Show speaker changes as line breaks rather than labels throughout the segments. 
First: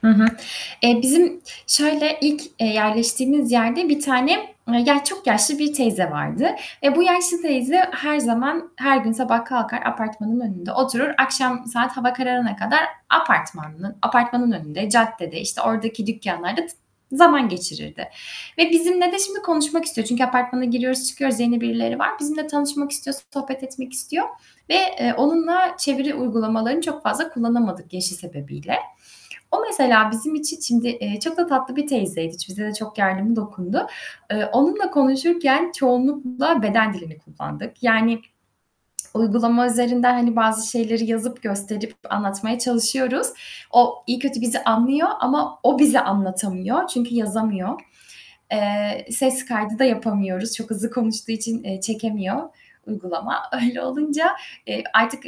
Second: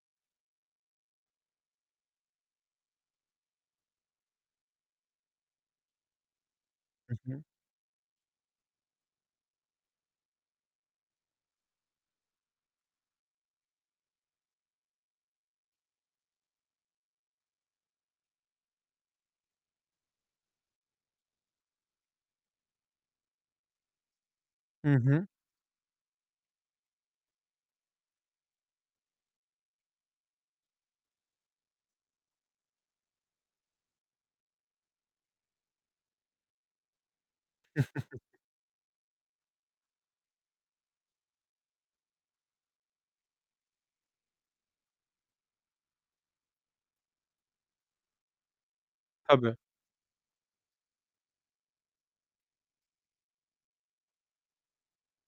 Hı hı. Eee, bizim şöyle: İlk, eee, yerleştiğimiz yerde bir tane, ya çok yaşlı bir teyze vardı. E, bu
Hı
yaşlı
hı.
teyze her zaman, her gün sabah kalkar apartmanın önünde oturur, akşam saat hava kararana kadar apartmanın apartmanın önünde, caddede, işte, oradaki dükkanlarda t zaman geçirirdi ve bizimle de şimdi konuşmak istiyor. Çünkü apartmana giriyoruz, çıkıyoruz, yeni birileri var. Bizimle tanışmak istiyor, sohbet etmek istiyor ve,
Hı
eee,
hı.
onunla çeviri uygulamalarını çok fazla kullanamadık yaşı sebebiyle. O mesela bizim için şimdi, eee, çok da tatlı bir teyzeydi. Hiç bize de çok yardımı dokundu. Eee, onunla konuşurken çoğunlukla beden dilini kullandık. Yani, uygulama üzerinden, hani bazı şeyleri yazıp gösterip anlatmaya çalışıyoruz. O, iyi kötü bizi anlıyor ama o bize anlatamıyor çünkü yazamıyor. Eee, ses
Tabii.
kaydı da yapamıyoruz, çok hızlı konuştuğu için, eee, çekemiyor uygulama. Öyle olunca, eee, artık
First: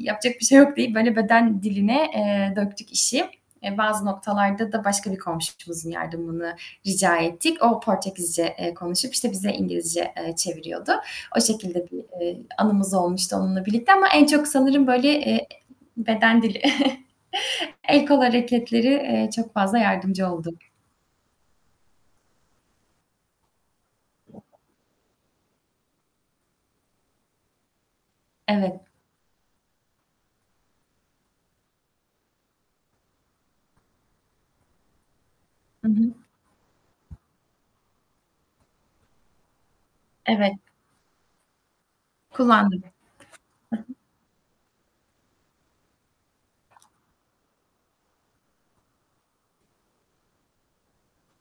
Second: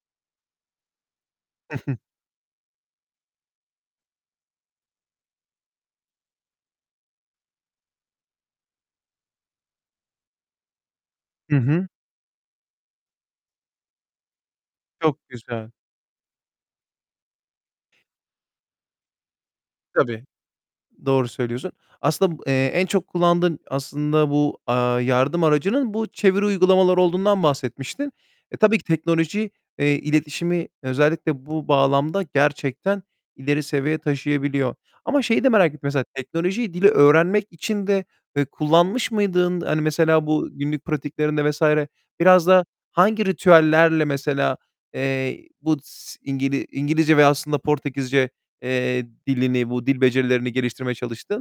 yapacak bir şey yok deyip, böyle, beden
Hı hı.
diline, eee, döktük işi. E, bazı noktalarda da başka bir komşumuzun yardımını rica ettik. O Portekizce, eee, konuşup, işte bize İngilizce, eee, çeviriyordu. O
Hı
şekilde
hı.
bir, eee, anımız olmuştu onunla birlikte ama en çok sanırım, böyle,
Çok
eee,
güzel.
beden dili, el kol hareketleri, eee, çok fazla
Tabii.
yardımcı oldu.
Doğru söylüyorsun. Aslında, eee, en çok kullandığın aslında bu, aaa, yardım aracının bu çeviri uygulamaları olduğundan bahsetmiştin. E, tabii
Evet.
ki teknoloji, eee, iletişimi özellikle bu bağlamda gerçekten ileri seviye taşıyabiliyor. Ama şeyi de merak ettim
Hı
mesela
hı.
teknolojiyi dili öğrenmek için de, eee, kullanmış mıydın? Hani, mesela bu
Evet.
günlük pratiklerinde vs. biraz da
Kullandım.
hangi
Hı hı.
ritüellerle mesela, eee, bu s İngili İngilizce ve aslında Portekizce, eee, dilini bu dil becerilerini geliştirmeye çalıştın?